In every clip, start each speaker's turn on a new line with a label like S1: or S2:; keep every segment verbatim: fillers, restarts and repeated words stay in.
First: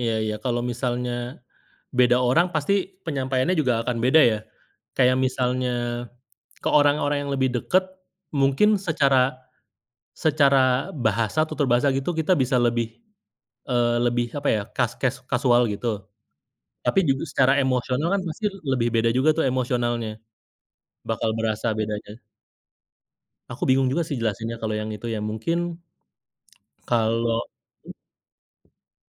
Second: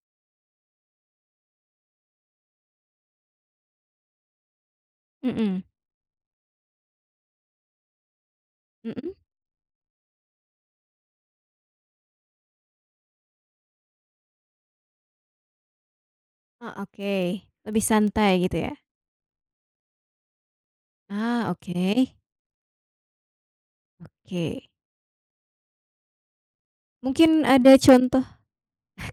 S1: Iya, iya. Kalau misalnya beda orang pasti penyampaiannya juga akan beda ya. Kayak
S2: Mhm.
S1: misalnya, ke orang-orang yang lebih dekat mungkin
S2: Mhm.
S1: secara secara bahasa, tutur bahasa gitu kita bisa lebih eee, lebih apa ya, kas kes kasual gitu.
S2: Oh,
S1: Tapi judu
S2: oke.
S1: secara
S2: Lebih
S1: emosional kan
S2: santai
S1: pasti
S2: gitu ya?
S1: lebih beda juga tuh emosionalnya. Bakal
S2: Ah,
S1: berasa
S2: oke.
S1: bedanya. Aku bingung juga sih jelasinnya
S2: Oke.
S1: kalau yang itu ya, mungkin. Kalau
S2: Mungkin ada contoh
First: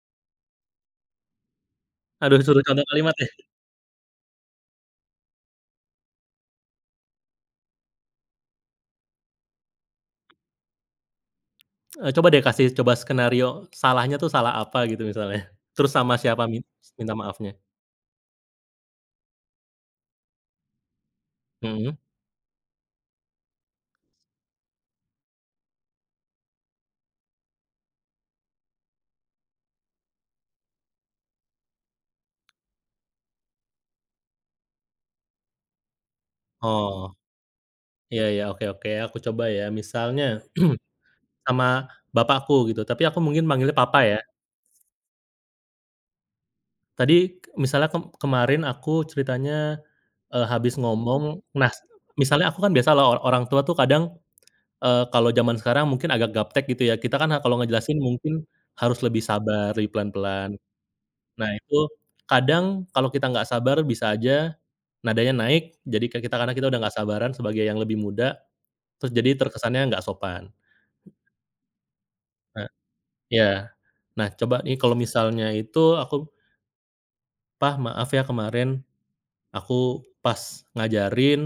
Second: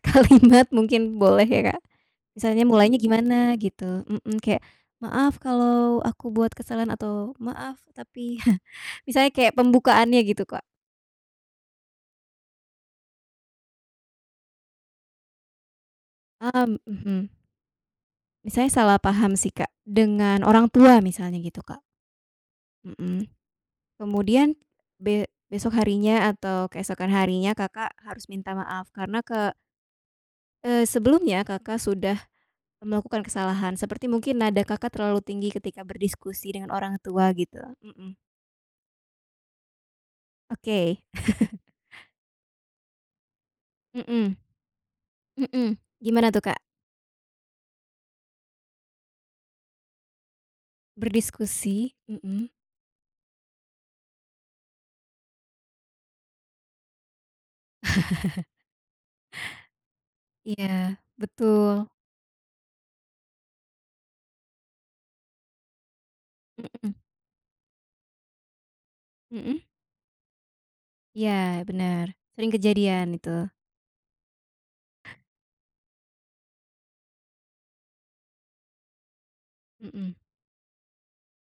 S2: kalimat mungkin boleh ya Kak.
S1: Aduh disuruh
S2: Misalnya,
S1: contoh
S2: mulanya
S1: kalimat yah?
S2: gimana, gitu, mhm, kayak, "Maaf kalau aku buat kesalahan." atau "Maaf tapi" Misalnya kayak pembukaannya gitu, Kak.
S1: E coba deh kasih, coba skenario. Salahnya tuh salah apa gitu misalnya? Terus sama siapa mi
S2: Am
S1: minta
S2: mhm.
S1: maafnya?
S2: Misalnya salah paham sih Kak, dengan orang tua misalnya gitu Kak.
S1: Mhm.
S2: Mhm. Kemudian be besok harinya atau keesokan harinya Kakak harus minta maaf karena ke eee, sebelumnya Kakak sudah melakukan kesalahan. Seperti mungkin nada Kakak terlalu tinggi ketika berdiskusi dengan
S1: Oh.
S2: orang tua gitu, mhm.
S1: Iya iya, oke oke. Aku coba ya, misalnya
S2: Oke.
S1: sama bapakku gitu, tapi aku mungkin manggilnya papa ya.
S2: Mhm. Mhm, gimana tuh Kak?
S1: Tadi k misalnya, kem kemarin aku ceritanya e habis ngomong nas,
S2: Berdiskusi,
S1: misalnya
S2: mhm.
S1: aku kan biasa lah o orang tua tuh kadang, eee, kalau jaman sekarang mungkin agak gaptek gitu ya. Kita kan a kalau ngejelasin mungkin harus lebih sabar, lebih pelan-pelan.
S2: Iya,
S1: Nah itu
S2: betul.
S1: kadang kalau kita enggak sabar bisa saja nadanya naik, jadi kan kita karena kita udah
S2: Mhm.
S1: enggak sabaran sebagai yang lebih muda, terus jadi
S2: Mhm?
S1: terkesannya enggak sopan.
S2: Iya benar. Sering
S1: A
S2: kejadian itu.
S1: iya. Nah coba nih, kalau misalnya itu aku Pa, maaf ya kemarin, aku
S2: Mhm.
S1: pas ngajarin